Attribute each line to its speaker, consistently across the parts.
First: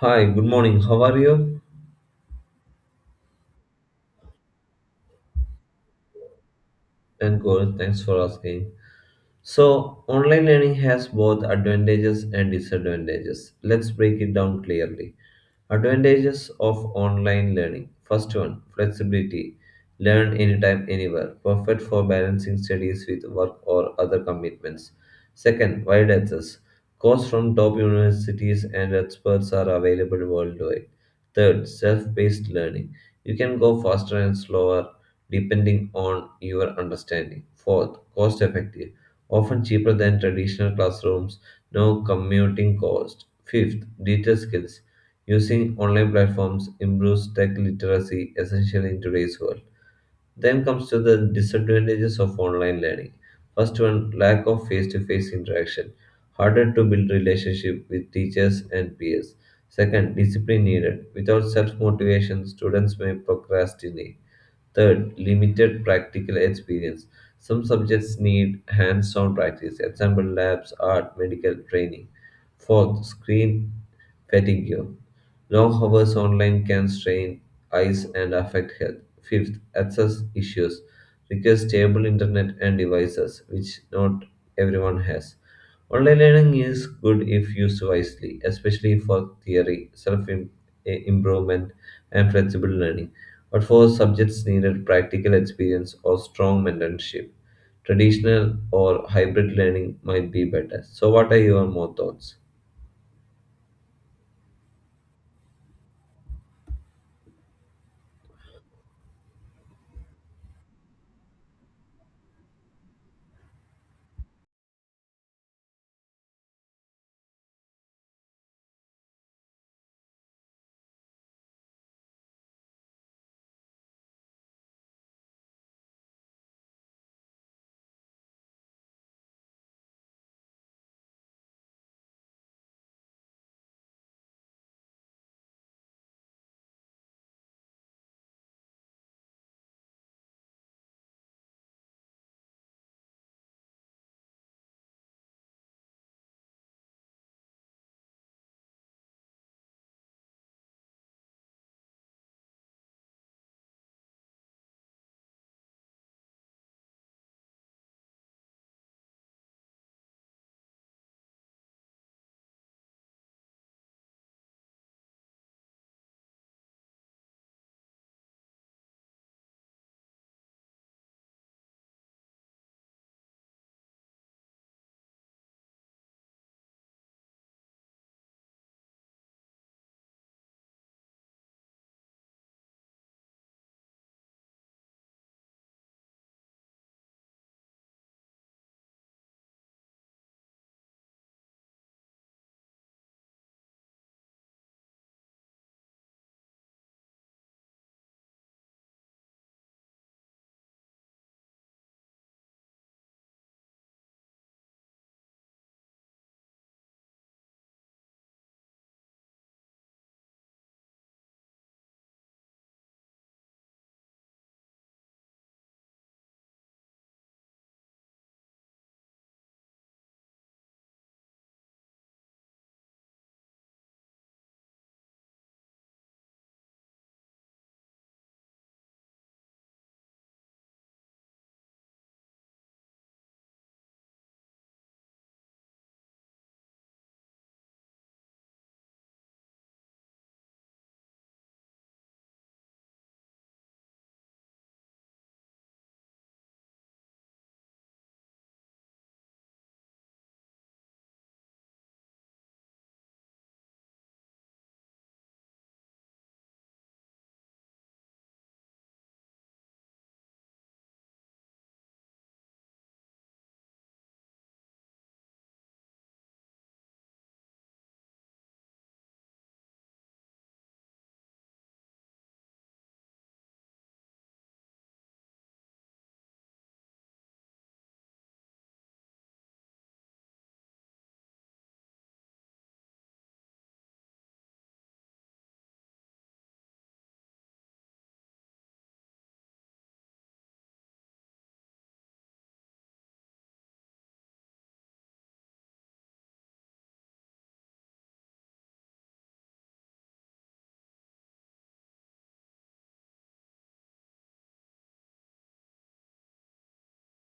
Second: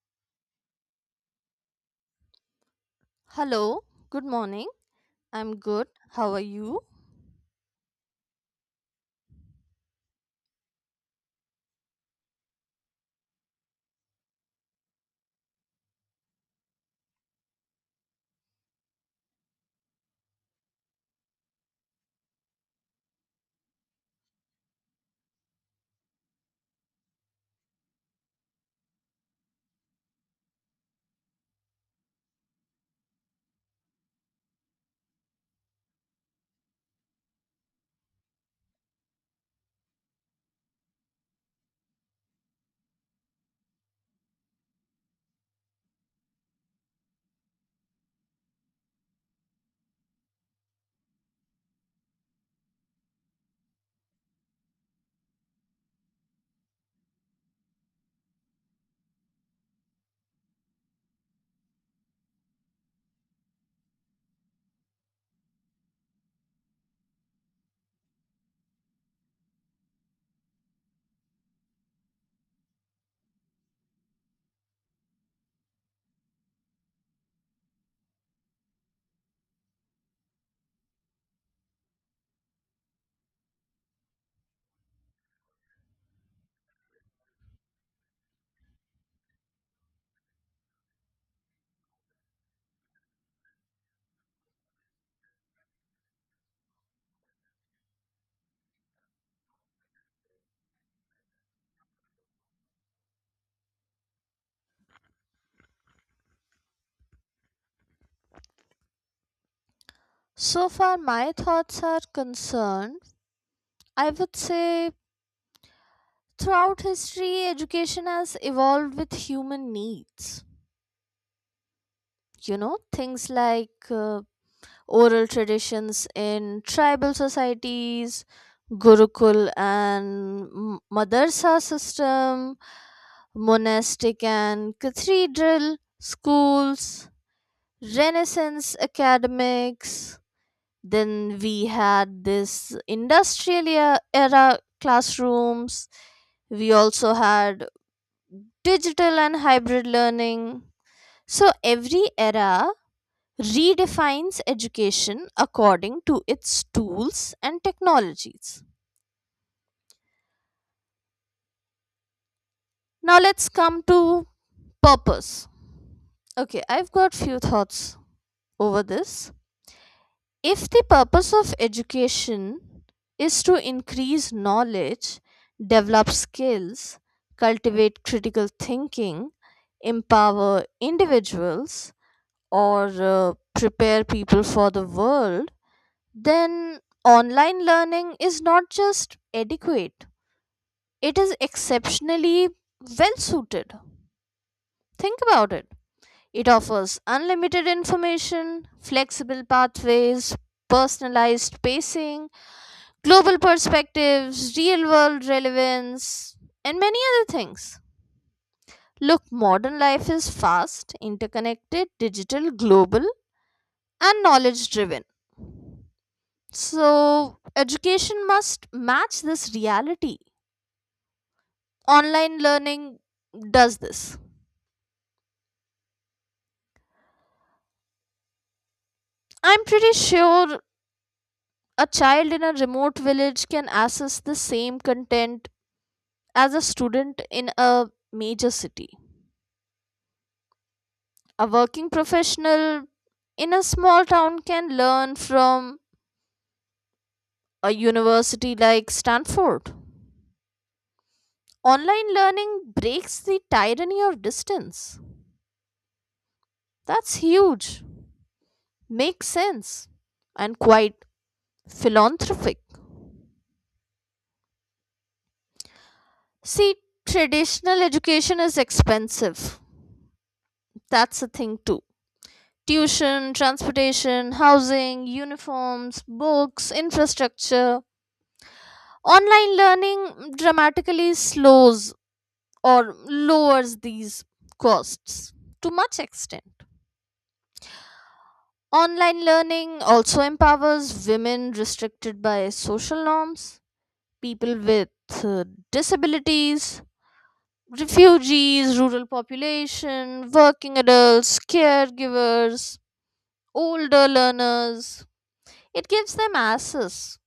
Speaker 1: Hi, good morning. How are you?
Speaker 2: Hello, good morning. I'm good. How are you?
Speaker 1: And good. Thanks for asking. So, online learning has both advantages and disadvantages. Let's break it down clearly. Advantages of online learning. First one, flexibility. Learn anytime, anywhere. Perfect for balancing studies with work or other commitments. Second, wide access. Courses from top universities and experts are available worldwide. Third, self-paced learning. You can go faster and slower depending on your understanding. Fourth, cost effective often cheaper than traditional classrooms, no commuting cost. Fifth, digital skills. Using online platforms improves tech literacy, essential in today's world. Then comes to the disadvantages of online learning. First one, lack of face-to-face interaction, harder to build relationship with teachers and peers. Second, discipline needed. Without self-motivation, students may procrastinate. Third, limited practical experience. Some subjects need hands-on practice, example labs, art, medical training. Fourth, screen fatigue. Long hours online can strain eyes and affect health. Fifth, access issues require stable internet and devices, which not everyone has. Online learning is good if used wisely, especially for theory, self improvement, and flexible learning, but for subjects needed practical experience or strong mentorship. Traditional or hybrid learning might be better. So, what are your more thoughts?
Speaker 2: So far, my thoughts are concerned. I would say throughout history, education has evolved with human needs. Things like oral traditions in tribal societies, Gurukul and madrasa system, monastic and cathedral schools, Renaissance academics. Then we had this industrial era classrooms. We also had digital and hybrid learning. So every era redefines education according to its tools and technologies. Now let's come to purpose. Okay, I've got few thoughts over this. If the purpose of education is to increase knowledge, develop skills, cultivate critical thinking, empower individuals, or prepare people for the world, then online learning is not just adequate, it is exceptionally well suited. Think about it. It offers unlimited information, flexible pathways, personalized pacing, global perspectives, real world relevance, and many other things. Look, modern life is fast, interconnected, digital, global, and knowledge driven. So, education must match this reality. Online learning does this. I'm pretty sure a child in a remote village can access the same content as a student in a major city. A working professional in a small town can learn from a university like Stanford. Online learning breaks the tyranny of distance. That's huge, makes sense, and quite philanthropic. See, traditional education is expensive. That's a thing too. Tuition, transportation, housing, uniforms, books, infrastructure. Online learning dramatically slows or lowers these costs to much extent. Online learning also empowers women restricted by social norms, people with uh, disabilities, refugees, rural population, working adults, caregivers, older learners. It gives them access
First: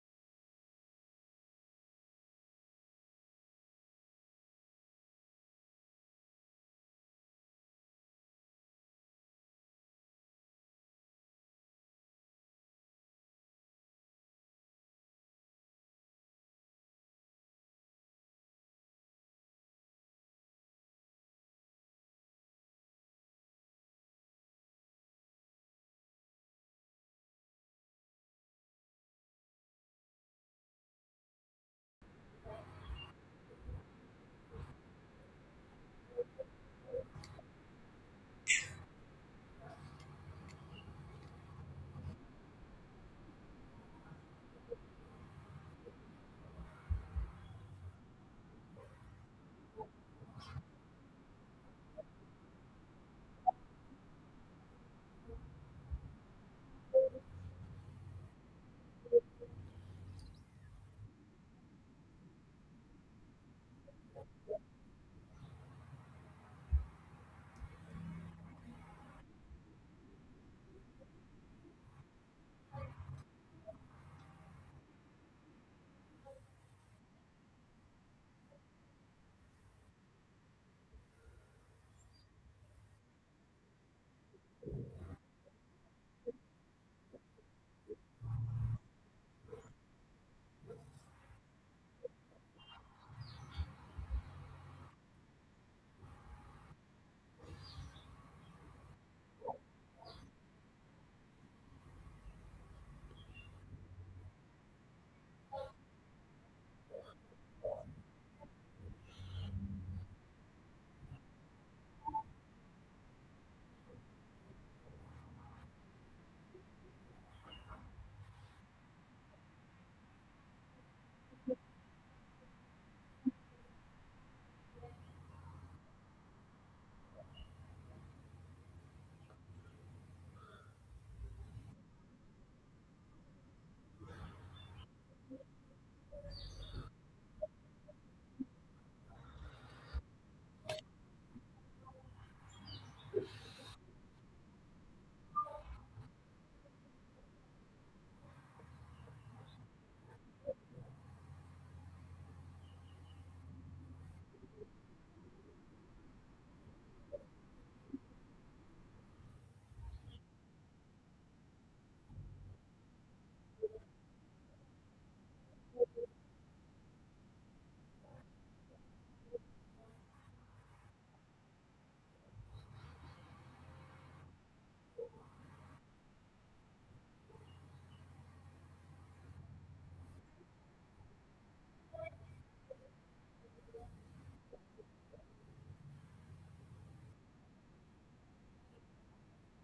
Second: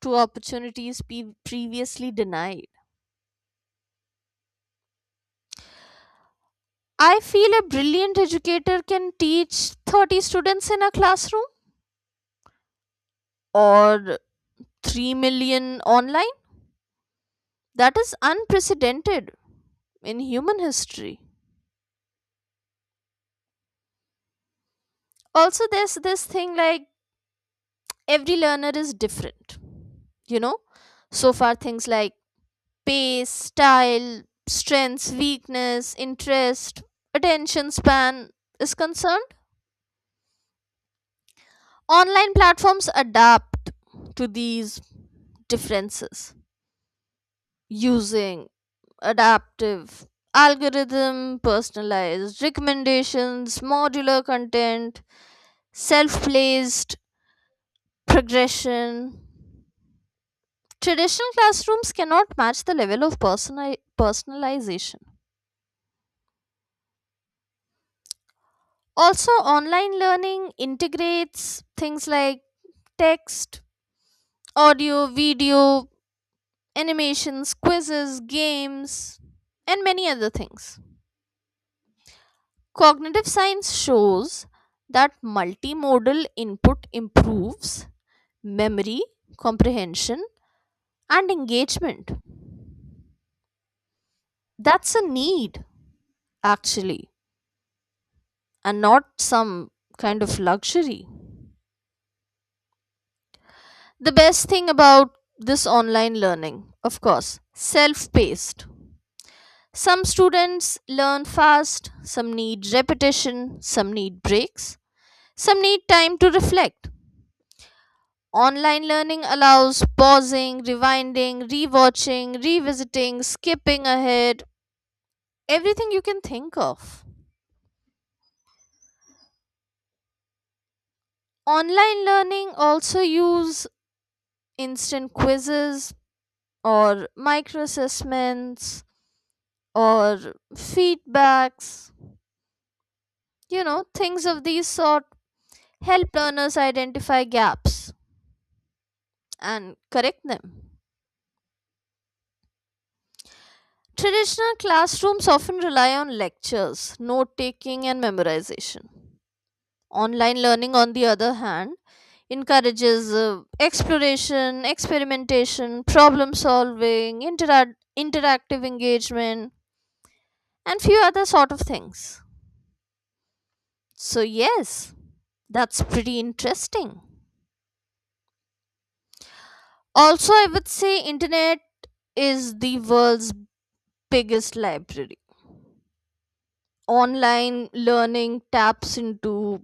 Speaker 2: to opportunities previously denied. I feel a brilliant educator can teach 30 students in a classroom or 3 million online. That is unprecedented in human history. Also, there's this thing like every learner is different, you know? So far, things like pace, style, strengths, weakness, interest, attention span is concerned. Online platforms adapt to these differences using adaptive algorithm, personalized recommendations, modular content, self placed progression. Traditional classrooms cannot match the level of personalization. Also, online learning integrates things like text, audio, video, animations, quizzes, games, and many other things. Cognitive science shows that multimodal input improves memory, comprehension, and engagement. That's a need, actually, and not some kind of luxury. The best thing about this online learning, of course, self paced. Some students learn fast, some need repetition, some need breaks, some need time to reflect. Online learning allows pausing, rewinding, rewatching, revisiting, skipping ahead, everything you can think of. Online learning also use instant quizzes or micro assessments or feedbacks. You know, things of these sort help learners identify gaps and correct them. Traditional classrooms often rely on lectures, note taking, and memorization. Online learning, on the other hand, encourages exploration, experimentation, problem solving, interactive engagement, and few other sort of things. So, yes, that's pretty interesting. Also, I would say internet is the world's biggest library. Online learning taps into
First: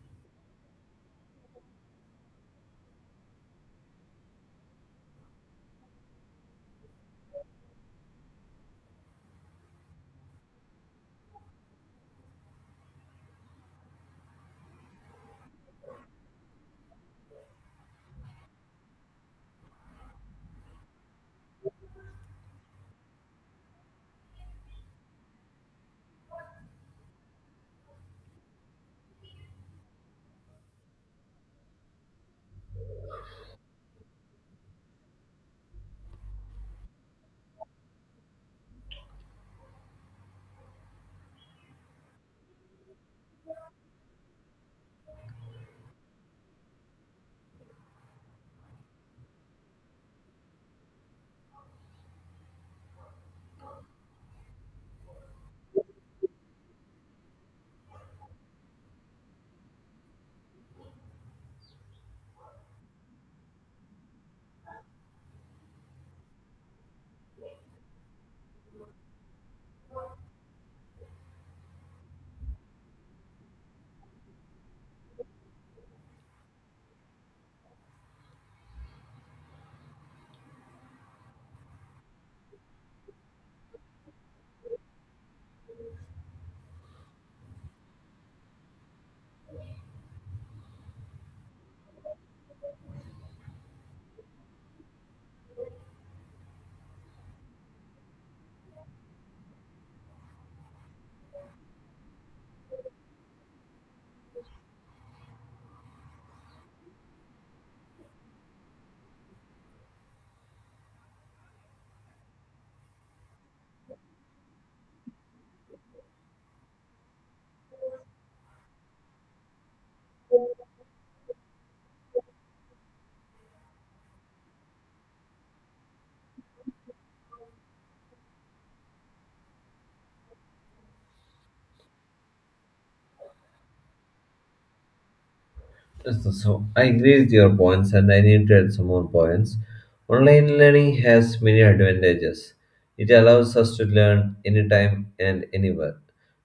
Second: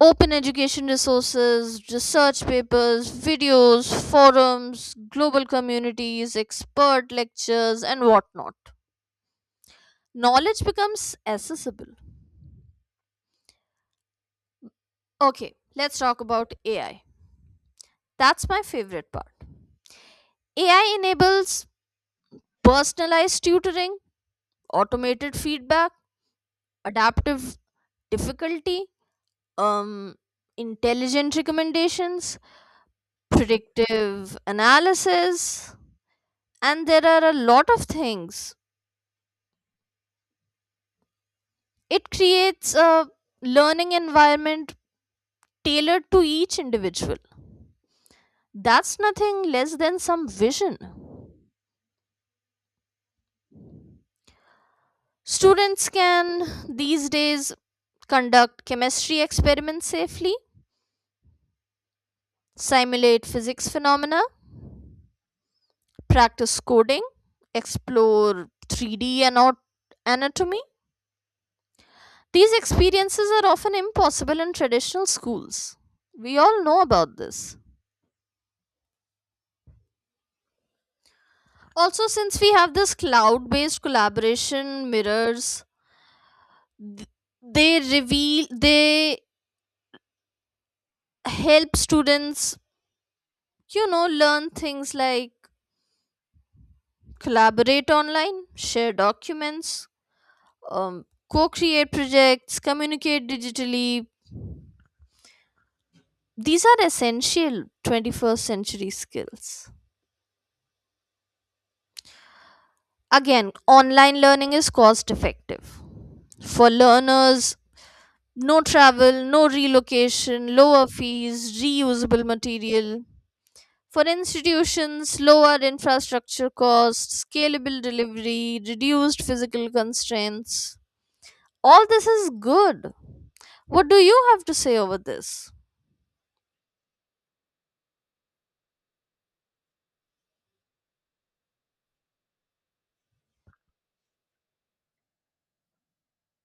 Speaker 2: open education resources, research papers, videos, forums, global communities, expert lectures, and whatnot. Knowledge becomes accessible. Okay, let's talk about AI. That's my favorite part. AI enables personalized tutoring, automated feedback, adaptive difficulty, um intelligent recommendations, predictive analysis, and there are a lot of things. It creates a learning environment tailored to each individual. That's nothing less than some vision. Students can these days conduct chemistry experiments safely, simulate physics phenomena, practice coding, explore 3D and anatomy. These experiences are often impossible in traditional schools. We all know about this. Also, since we have this cloud based collaboration mirrors, th- they help students, you know, learn things like collaborate online, share documents, um, co create projects, communicate digitally. These are essential 21st century skills. Again, online learning is cost effective. For learners, no travel, no relocation, lower fees, reusable material. For institutions, lower infrastructure costs, scalable delivery, reduced physical constraints. All this is good. What do you have to say over this?
Speaker 1: Yes, so I agree with your points, and I need to add some more points. Online learning has many advantages. It allows us to learn anytime and anywhere.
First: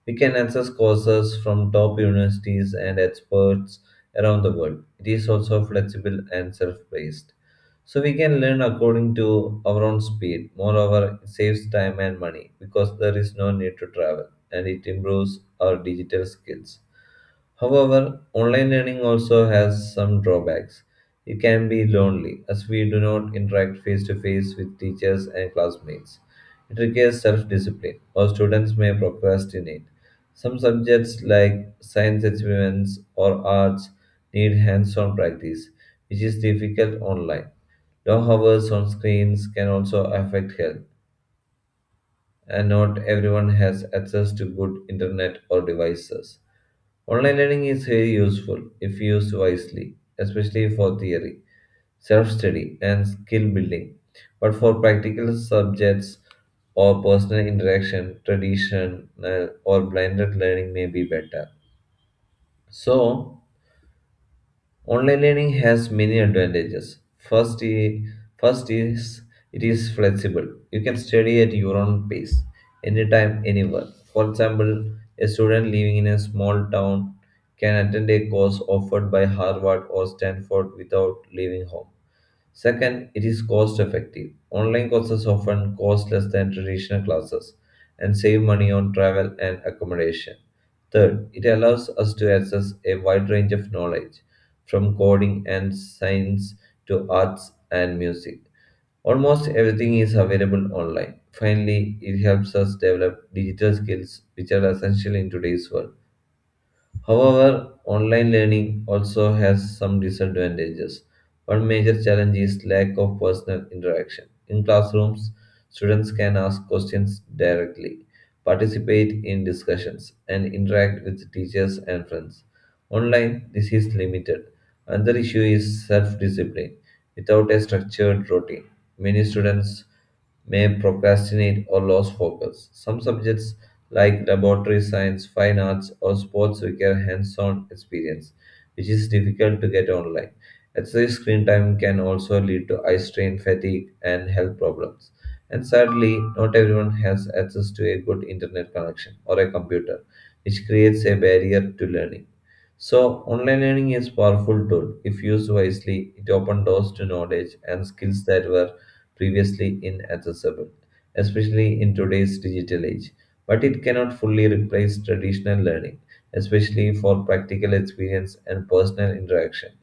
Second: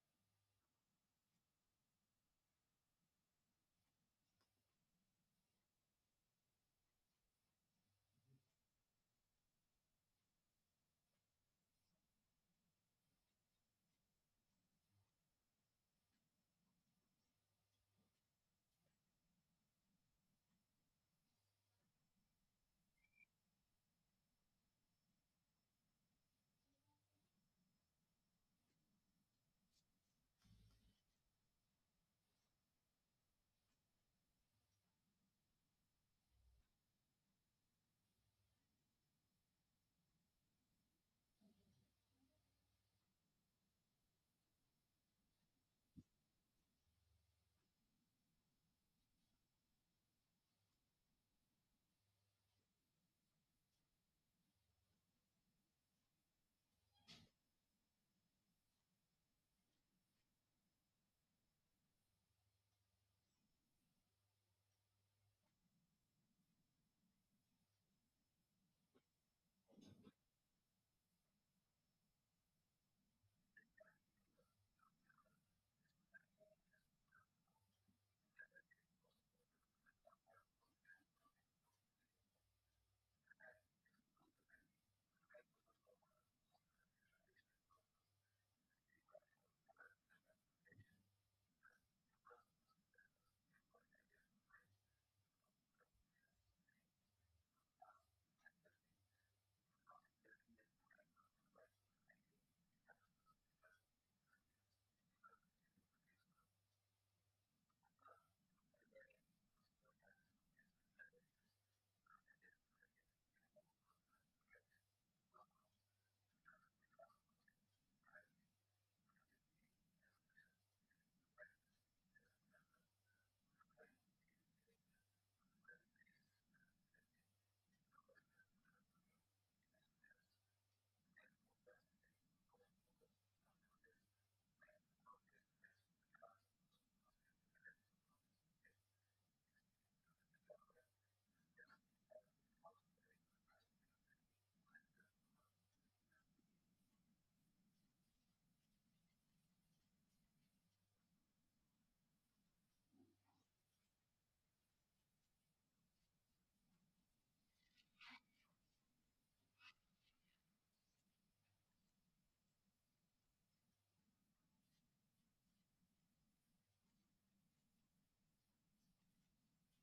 Speaker 1: We can access courses from top universities and experts around the world. It is also flexible and self-paced. So we can learn according to our own speed. Moreover, it saves time and money because there is no need to travel, and it improves our digital skills. However, online learning also has some drawbacks. It can be lonely as we do not interact face to face with teachers and classmates. It requires self discipline, or students may procrastinate. Some subjects like science experiments or arts need hands on practice, which is difficult online. Long hours on screens can also affect health, and not everyone has access to good internet or devices. Online learning is very useful if used wisely, especially for theory, self study, and skill building. But for practical subjects or personal interaction, traditional or blended learning may be better. So, online learning has many advantages. First, I- first is it is flexible. You can study at your own pace, anytime, anywhere. For example, a student living in a small town can attend a course offered by Harvard or Stanford without leaving home. Second, it is cost effective. Online courses often cost less than traditional classes and save money on travel and accommodation. Third, it allows us to access a wide range of knowledge, from coding and science to arts and music. Almost everything is available online. Finally, it helps us develop digital skills which are essential in today's world. However, online learning also has some disadvantages. One major challenge is lack of personal interaction. In classrooms, students can ask questions directly, participate in discussions, and interact with teachers and friends. Online, this is limited. Another issue is self discipline. Without a structured routine, many students may procrastinate or lose focus. Some subjects like laboratory science, fine arts, or sports require hands on experience, which is difficult to get online. Excessive screen time can also lead to eye strain, fatigue, and health problems. And sadly, not everyone has access to a good internet connection or a computer, which creates a barrier to learning. So, online learning is a powerful tool. If used wisely, it opens doors to knowledge and skills that were previously inaccessible, especially in today's digital age. But it cannot fully replace traditional learning, especially for practical experience and personal interaction.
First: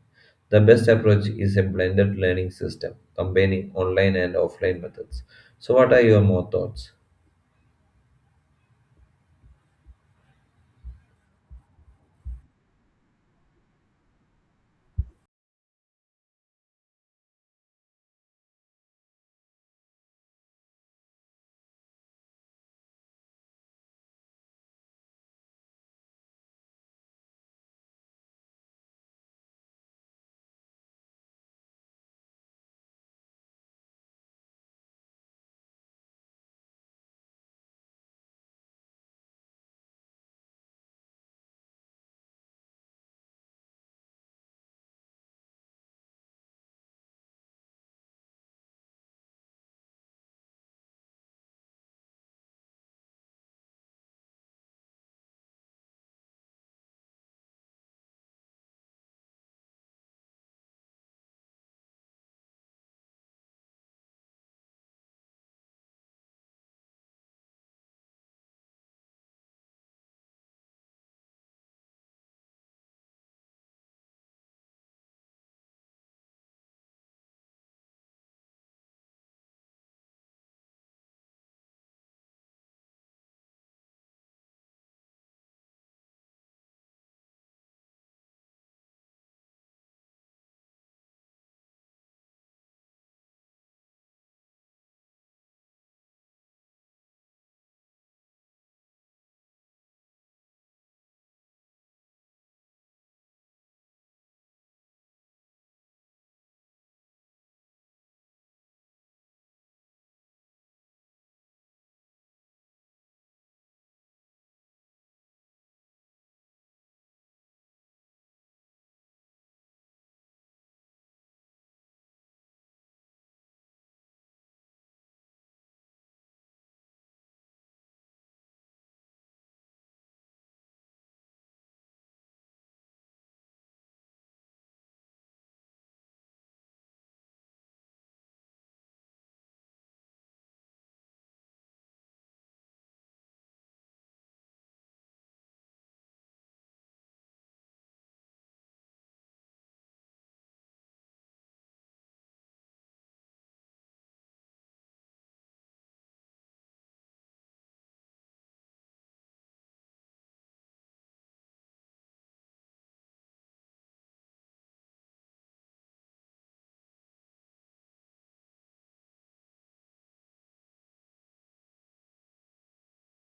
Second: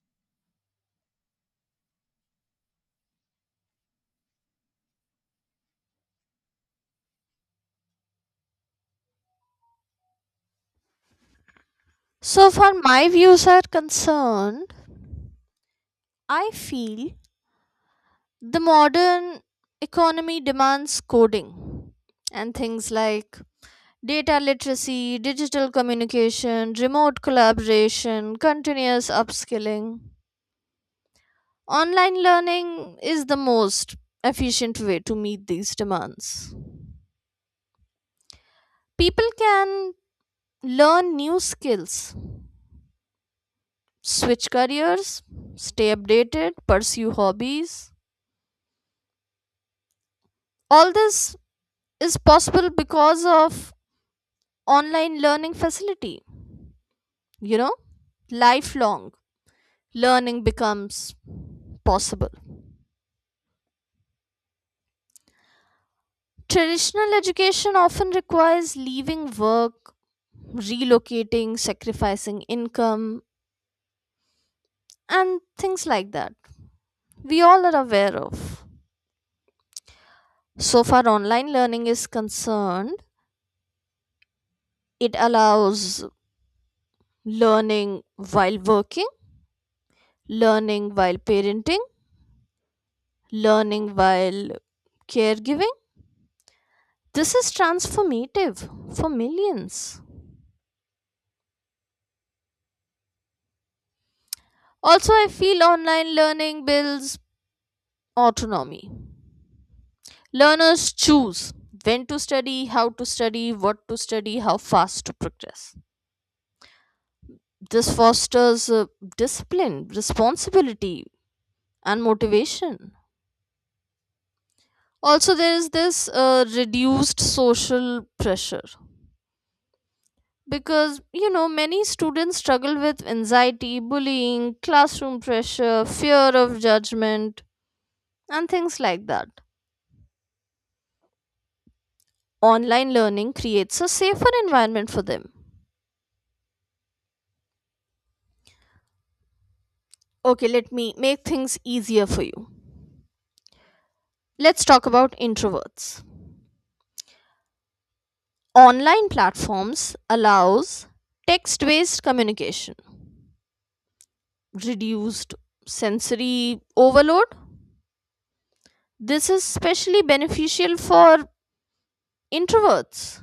Speaker 1: The best approach is a blended learning system, combining online and offline methods. So, what are your more thoughts?
Speaker 2: So, far my views are concerned, I feel the modern economy demands coding and things like data literacy, digital communication, remote collaboration, continuous upskilling. Online learning is the most efficient way to meet these demands. People can learn new skills, switch careers, stay updated, pursue hobbies. All this is possible because of online learning facility. You know, lifelong learning becomes possible. Traditional education often requires leaving work, relocating, sacrificing income, and things like that, we all are aware of. So far online learning is concerned, it allows learning while working, learning while parenting, learning while caregiving. This is transformative for millions. Also, I feel online learning builds autonomy. Learners choose when to study, how to study, what to study, how fast to progress. This fosters discipline, responsibility, and motivation. Also, there is this reduced social pressure, because you know many students struggle with anxiety, bullying, classroom pressure, fear of judgment, and things like that. Online learning creates a safer environment for them. Okay, let me make things easier for you. Let's talk about introverts. Online platforms allows text-based communication, reduced sensory overload. This is especially beneficial for introverts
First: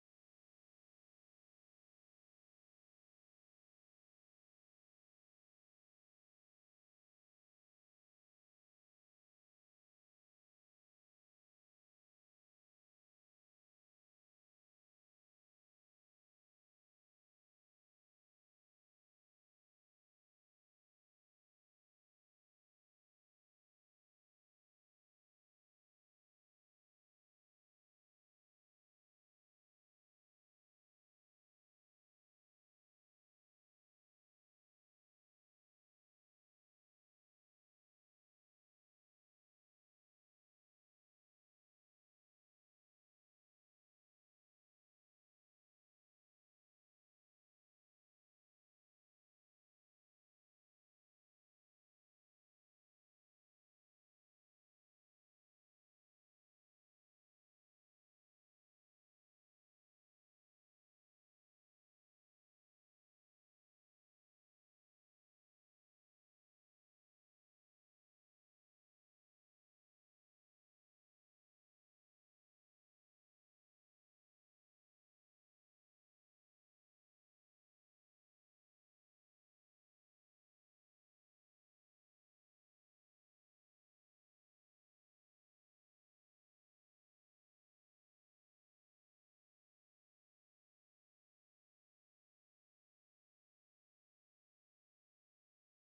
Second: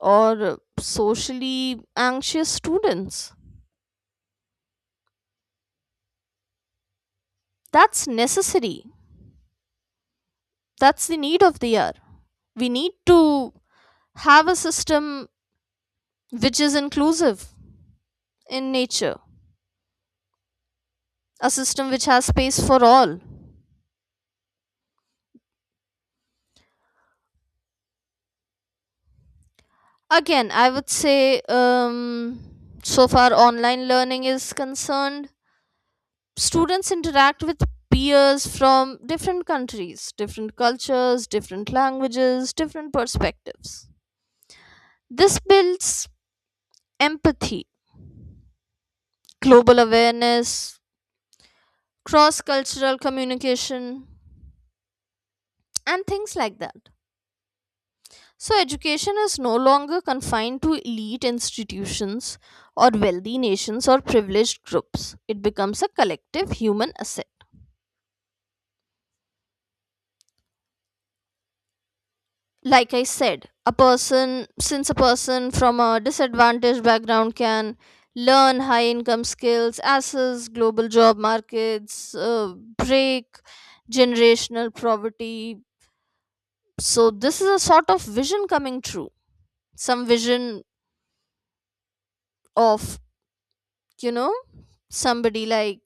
Speaker 2: or socially anxious students. That's necessary. That's the need of the hour. We need to have a system which is inclusive in nature, a system which has space for all. Again, I would say, so far online learning is concerned, students interact with peers from different countries, different cultures, different languages, different perspectives. This builds empathy, global awareness, cross cultural communication, and things like that. So, education is no longer confined to elite institutions or wealthy nations or privileged groups. It becomes a collective human asset. Like I said, since a person from a disadvantaged background can learn high income skills, access global job markets, break generational poverty. So, this is a sort of vision coming true. Some vision of, you know, somebody like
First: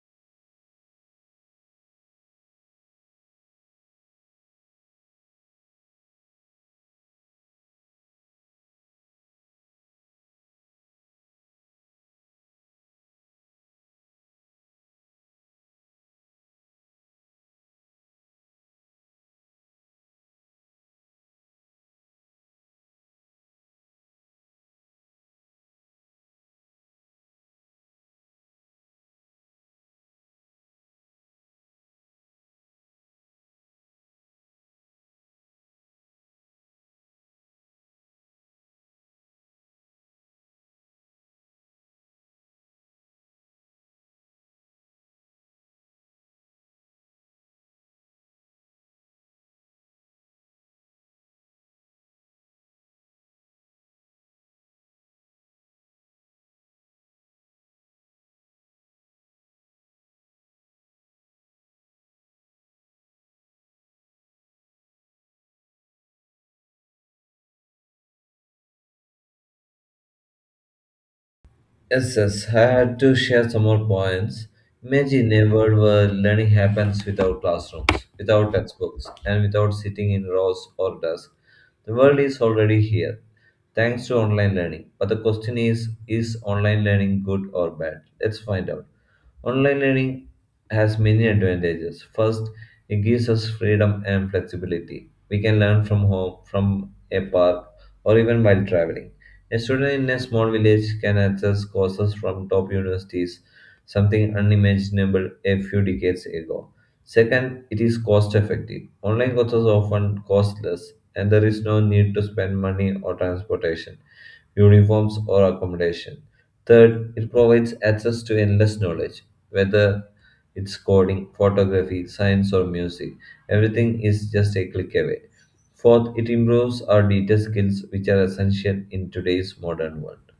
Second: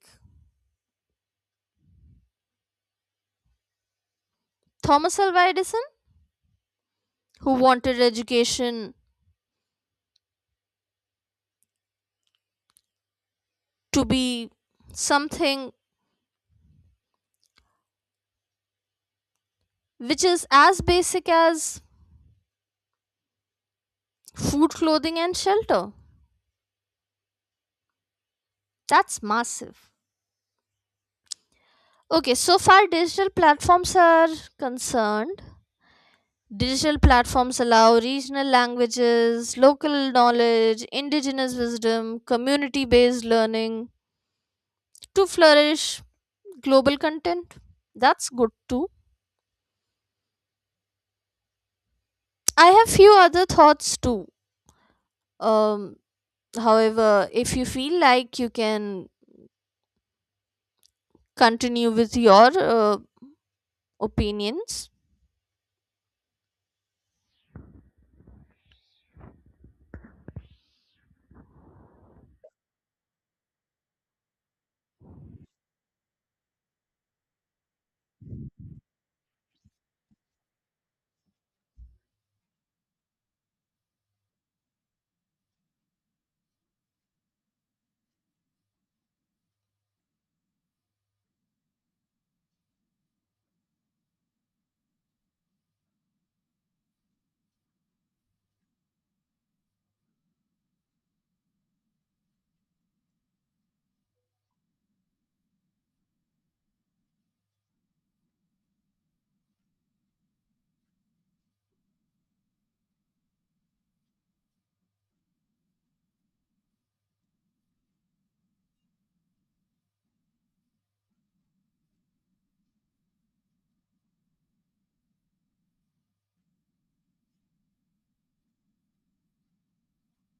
Speaker 2: Thomas Alva Edison, who wanted education to be something which is as basic as food, clothing, and shelter. That's massive. Okay, so far digital platforms are concerned. Digital platforms allow regional languages, local knowledge, indigenous wisdom, community based learning to flourish global content. That's good too. I have few other thoughts too. Um However, if you feel like you can continue with your opinions,
Speaker 1: Yes, yes, I had to share some more points. Imagine a world where learning happens without classrooms, without textbooks, and without sitting in rows or desks. The world is already here, thanks to online learning. But the question is online learning good or bad? Let's find out. Online learning has many advantages. First, it gives us freedom and flexibility. We can learn from home, from a park, or even while traveling. A student in a small village can access courses from top universities, something unimaginable a few decades ago. Second, it is cost effective. Online courses are often costless, and there is no need to spend money or transportation, uniforms, or accommodation. Third, it provides access to endless knowledge, whether it's coding, photography, science, or music. Everything is just a click away. Fourth, it improves our digital skills, which are essential in today's modern world.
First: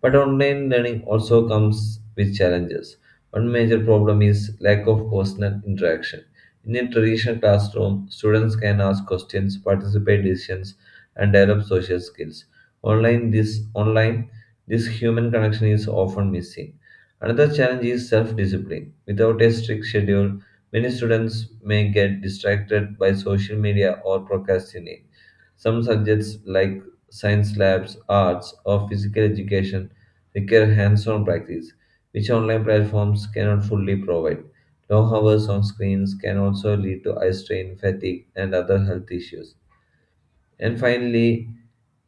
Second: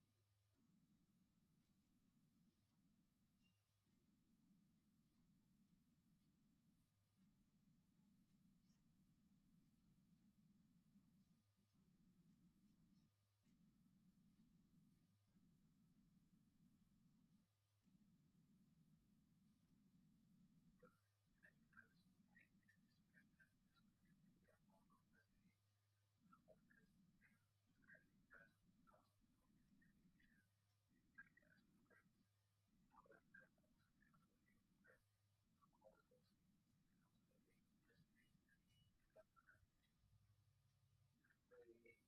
Speaker 1: But online learning also comes with challenges. One major problem is lack of personal interaction. In a traditional classroom, students can ask questions, participate decisions, and develop social skills. Online, this human connection is often missing. Another challenge is self discipline. Without a strict schedule, many students may get distracted by social media or procrastinate. Some subjects like science labs, arts, or physical education require hands on practice, which online platforms cannot fully provide. Long hours on screens can also lead to eye strain, fatigue, and other health issues. And finally,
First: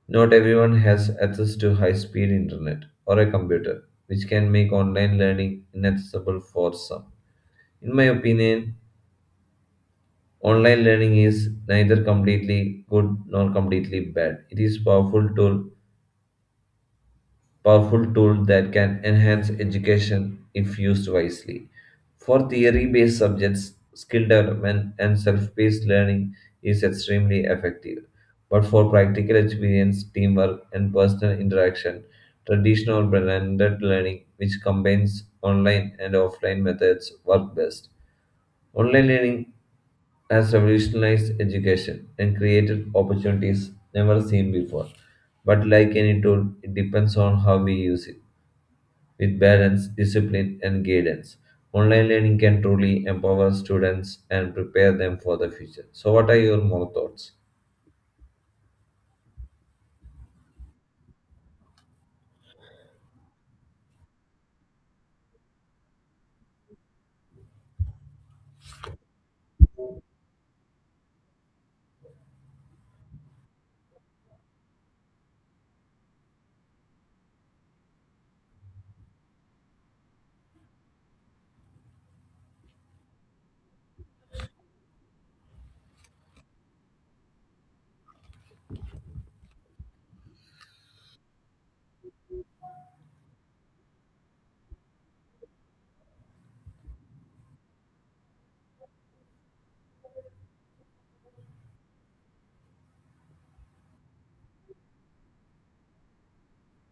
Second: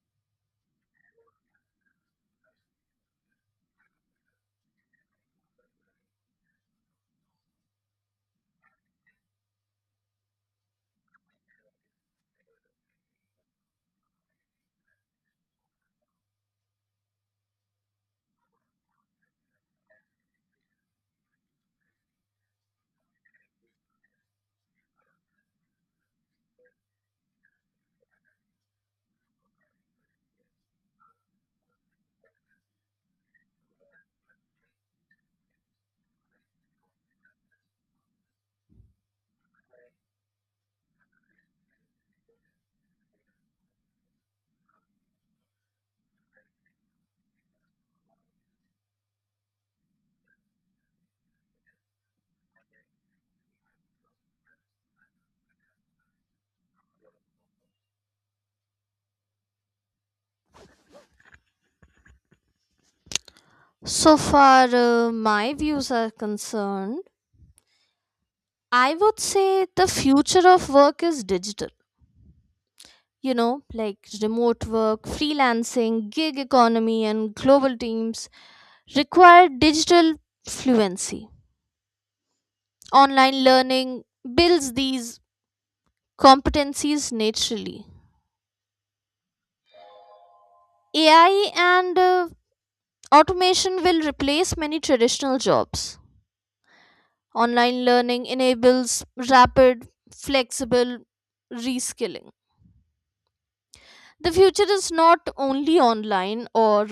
Speaker 1: not everyone has access to high speed internet or a computer, which can make online learning inaccessible for some. In my opinion, online learning is neither completely good nor completely bad. It is a powerful tool that can enhance education if used wisely. For theory based subjects, skill development and self paced learning is extremely effective. But for practical experience, teamwork, and personal interaction, traditional blended learning, which combines online and offline methods, work best. Online learning has revolutionized education and created opportunities never seen before. But like any tool, it depends on how we use it. With balance, discipline, and guidance, online learning can truly empower students and prepare them for the future. So, what are your more thoughts?
Speaker 2: so far my views are concerned, I would say the future of work is digital. You know, like remote work, freelancing, gig economy, and global teams require digital fluency. Online learning builds these competencies naturally. AI and automation will replace many traditional jobs. Online learning enables rapid, flexible reskilling. The future is not only online or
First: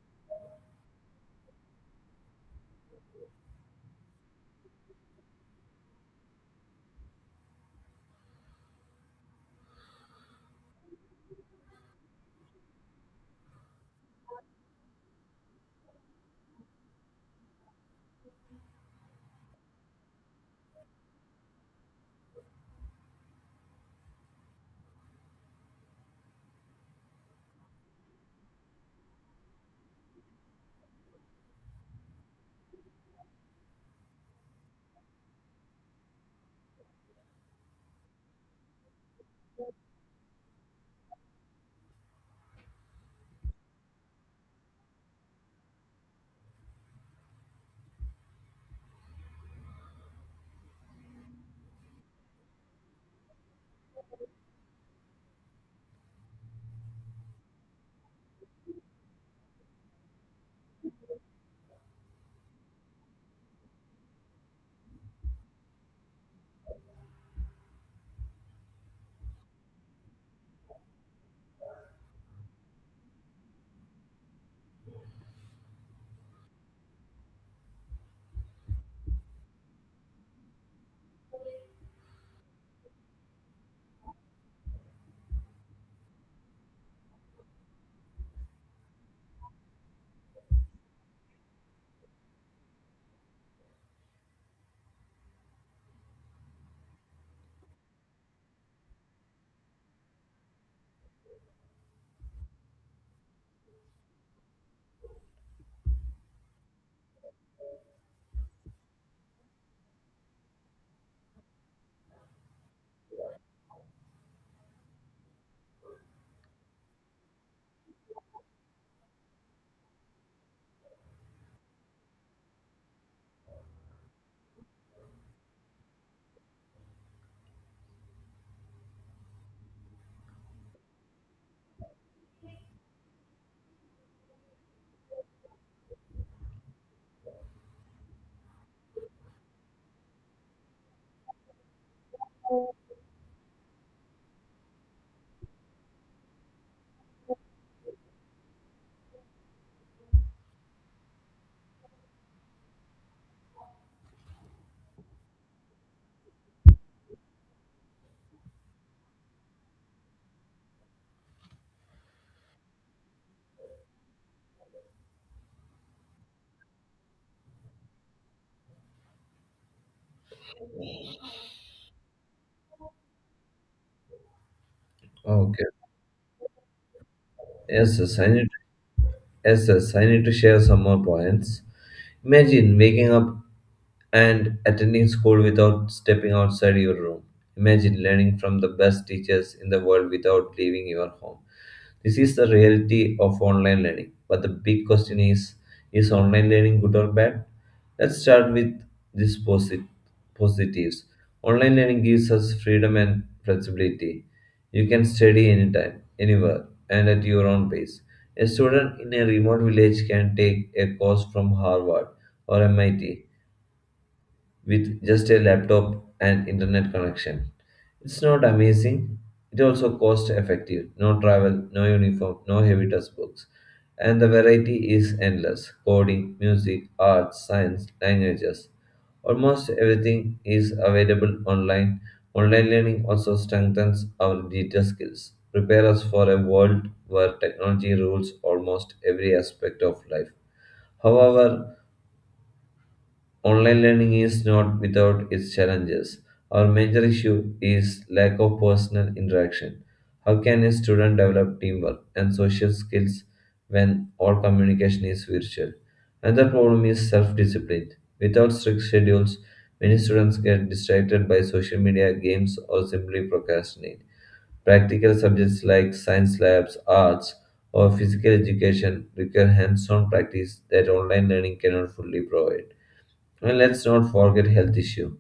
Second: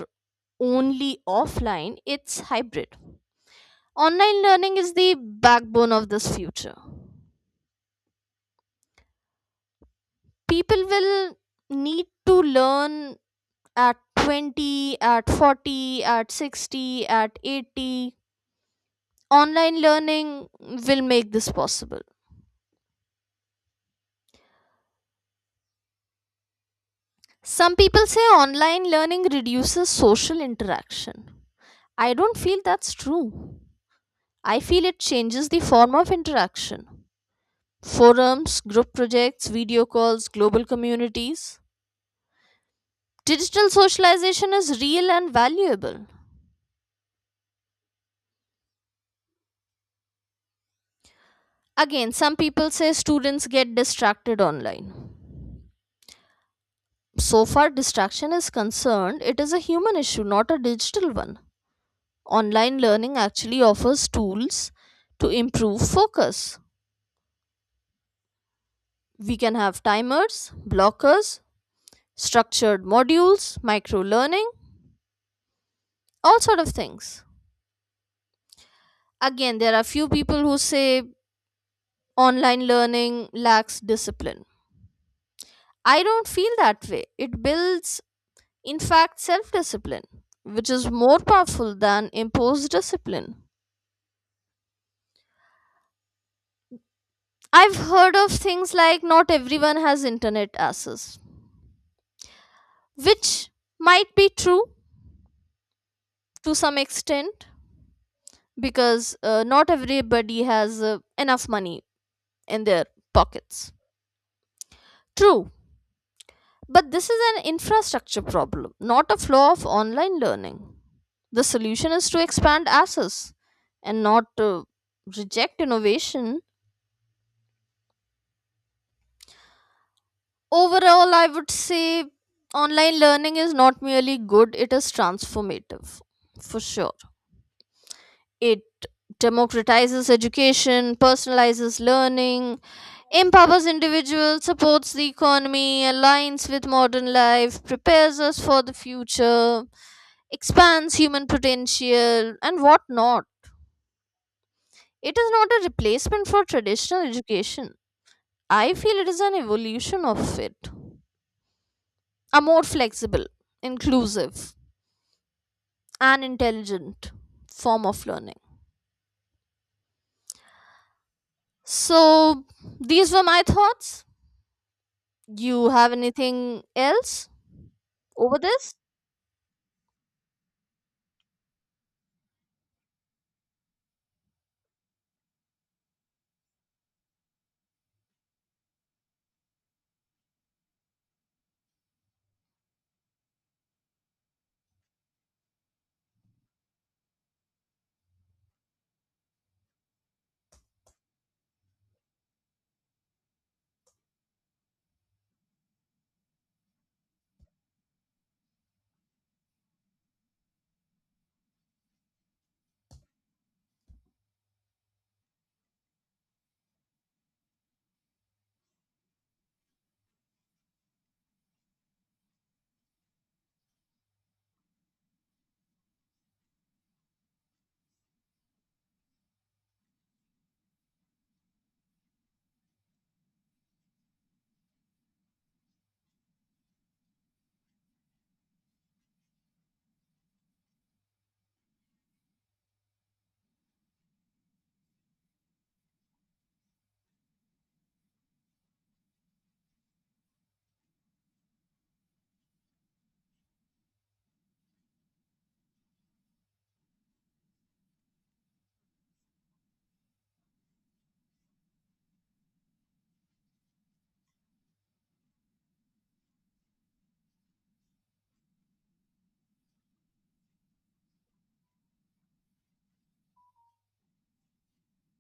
Speaker 2: only offline, it's hybrid. Online learning is the backbone of this future. People will need to learn at 20, at 40, at 60, at 80. Online learning will make this possible. Some people say online learning reduces social interaction. I don't feel that's true. I feel it changes the form of interaction. Forums, group projects, video calls, global communities. Digital socialization is real and valuable. Again, some people say students get distracted online. So far, distraction is concerned, it is a human issue, not a digital one. Online learning actually offers tools to improve focus. We can have timers, blockers, structured modules, micro learning, all sort of things. Again, there are few people who say online learning lacks discipline. I don't feel that way. It builds, in fact, self discipline, which is more powerful than imposed discipline. I've heard of things like not everyone has internet access, which might be true to some extent, because not everybody has enough money in their pockets. True. But this is an infrastructure problem, not a flaw of online learning. The solution is to expand access and not to reject innovation. Overall, I would say online learning is not merely good, it is transformative, for sure. It democratizes education, personalizes learning, empowers individuals, supports the economy, aligns with modern life, prepares us for the future, expands human potential, and whatnot. It is not a replacement for traditional education. I feel it is an evolution of it, a more flexible, inclusive, and intelligent form of learning. So, these were my thoughts.
Speaker 1: Okay.
Speaker 2: You have anything else
Speaker 1: Yes, yes, I
Speaker 2: over
Speaker 1: need
Speaker 2: this?
Speaker 1: Yes, yes, I need to share some more points. Imagine waking up and attending school without stepping outside your room. Imagine learning from the best teachers in the world without leaving your home. This is the reality of online learning. But the big question is online learning good or bad? Let's start with these positives. Online learning gives us freedom and flexibility. You can study anytime, anywhere, and at your own pace. A student in a remote village can take a course from Harvard or MIT with just a laptop and internet connection. It's not amazing. It also cost effective. No travel, no uniform, no heavy textbooks. And the variety is endless. Coding, music, arts, science, languages. Almost everything is available online. Online learning also strengthens our digital skills, prepare us for a world where technology rules almost every aspect of life. However, online learning is not without its challenges. Our major issue is lack of personal interaction. How can a student develop teamwork and social skills when all communication is virtual? Another problem is self discipline. Without strict schedules, many students get distracted by social media, games, or simply procrastinate. Practical subjects like science labs, arts, or physical education require hands on practice that online learning cannot fully provide. And let's not forget health issue.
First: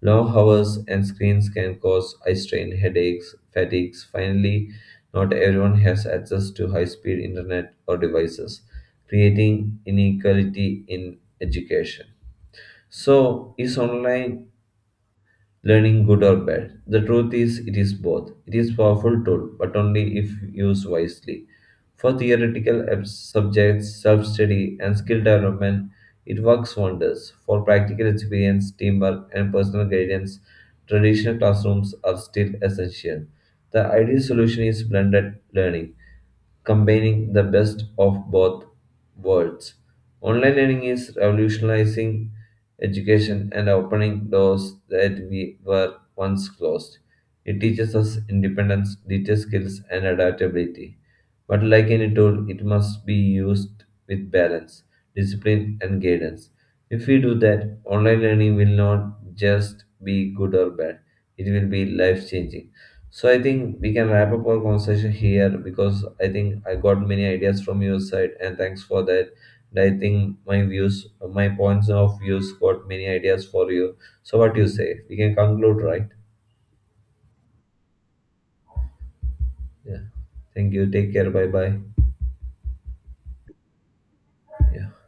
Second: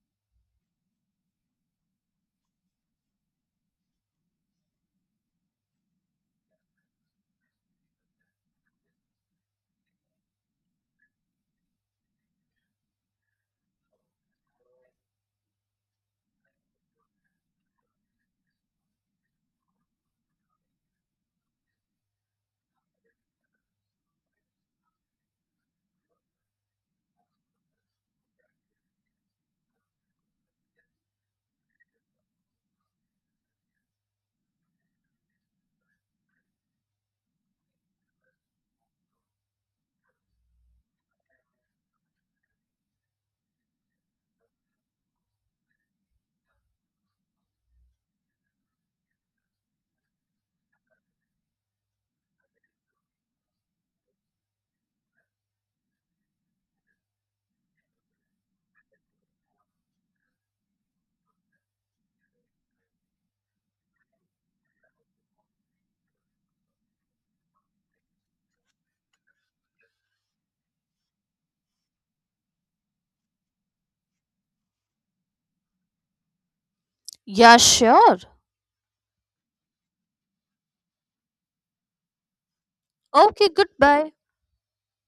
Speaker 1: Long hours and screens can cause eye strain, headaches, fatigues. Finally, not everyone has access to high-speed internet or devices, creating inequality in education. So, is online learning good or bad? The truth is, it is both. It is powerful tool, but only if used wisely. For theoretical subjects, self-study, and skill development, it works wonders. For practical experience, teamwork, and personal guidance, traditional classrooms are still essential. The ideal solution is blended learning combining the best of both worlds. Online learning is revolutionizing education and opening doors that we were once closed. It teaches us independence, digital skills, and adaptability. But like any tool, it must be used with balance, discipline, and guidance. If we do that, online learning will not just be good or bad, it will be life changing. So I think we can wrap up our conversation here because I think I got many ideas from your side, and thanks for that. And I think my views, my points of views got many ideas for you. So what do you say? We can conclude, right?
Speaker 2: Yeah, sure.
Speaker 1: Yeah. Thank you. Take care. Bye bye.
Speaker 2: Okay, goodbye.
Speaker 1: Yeah.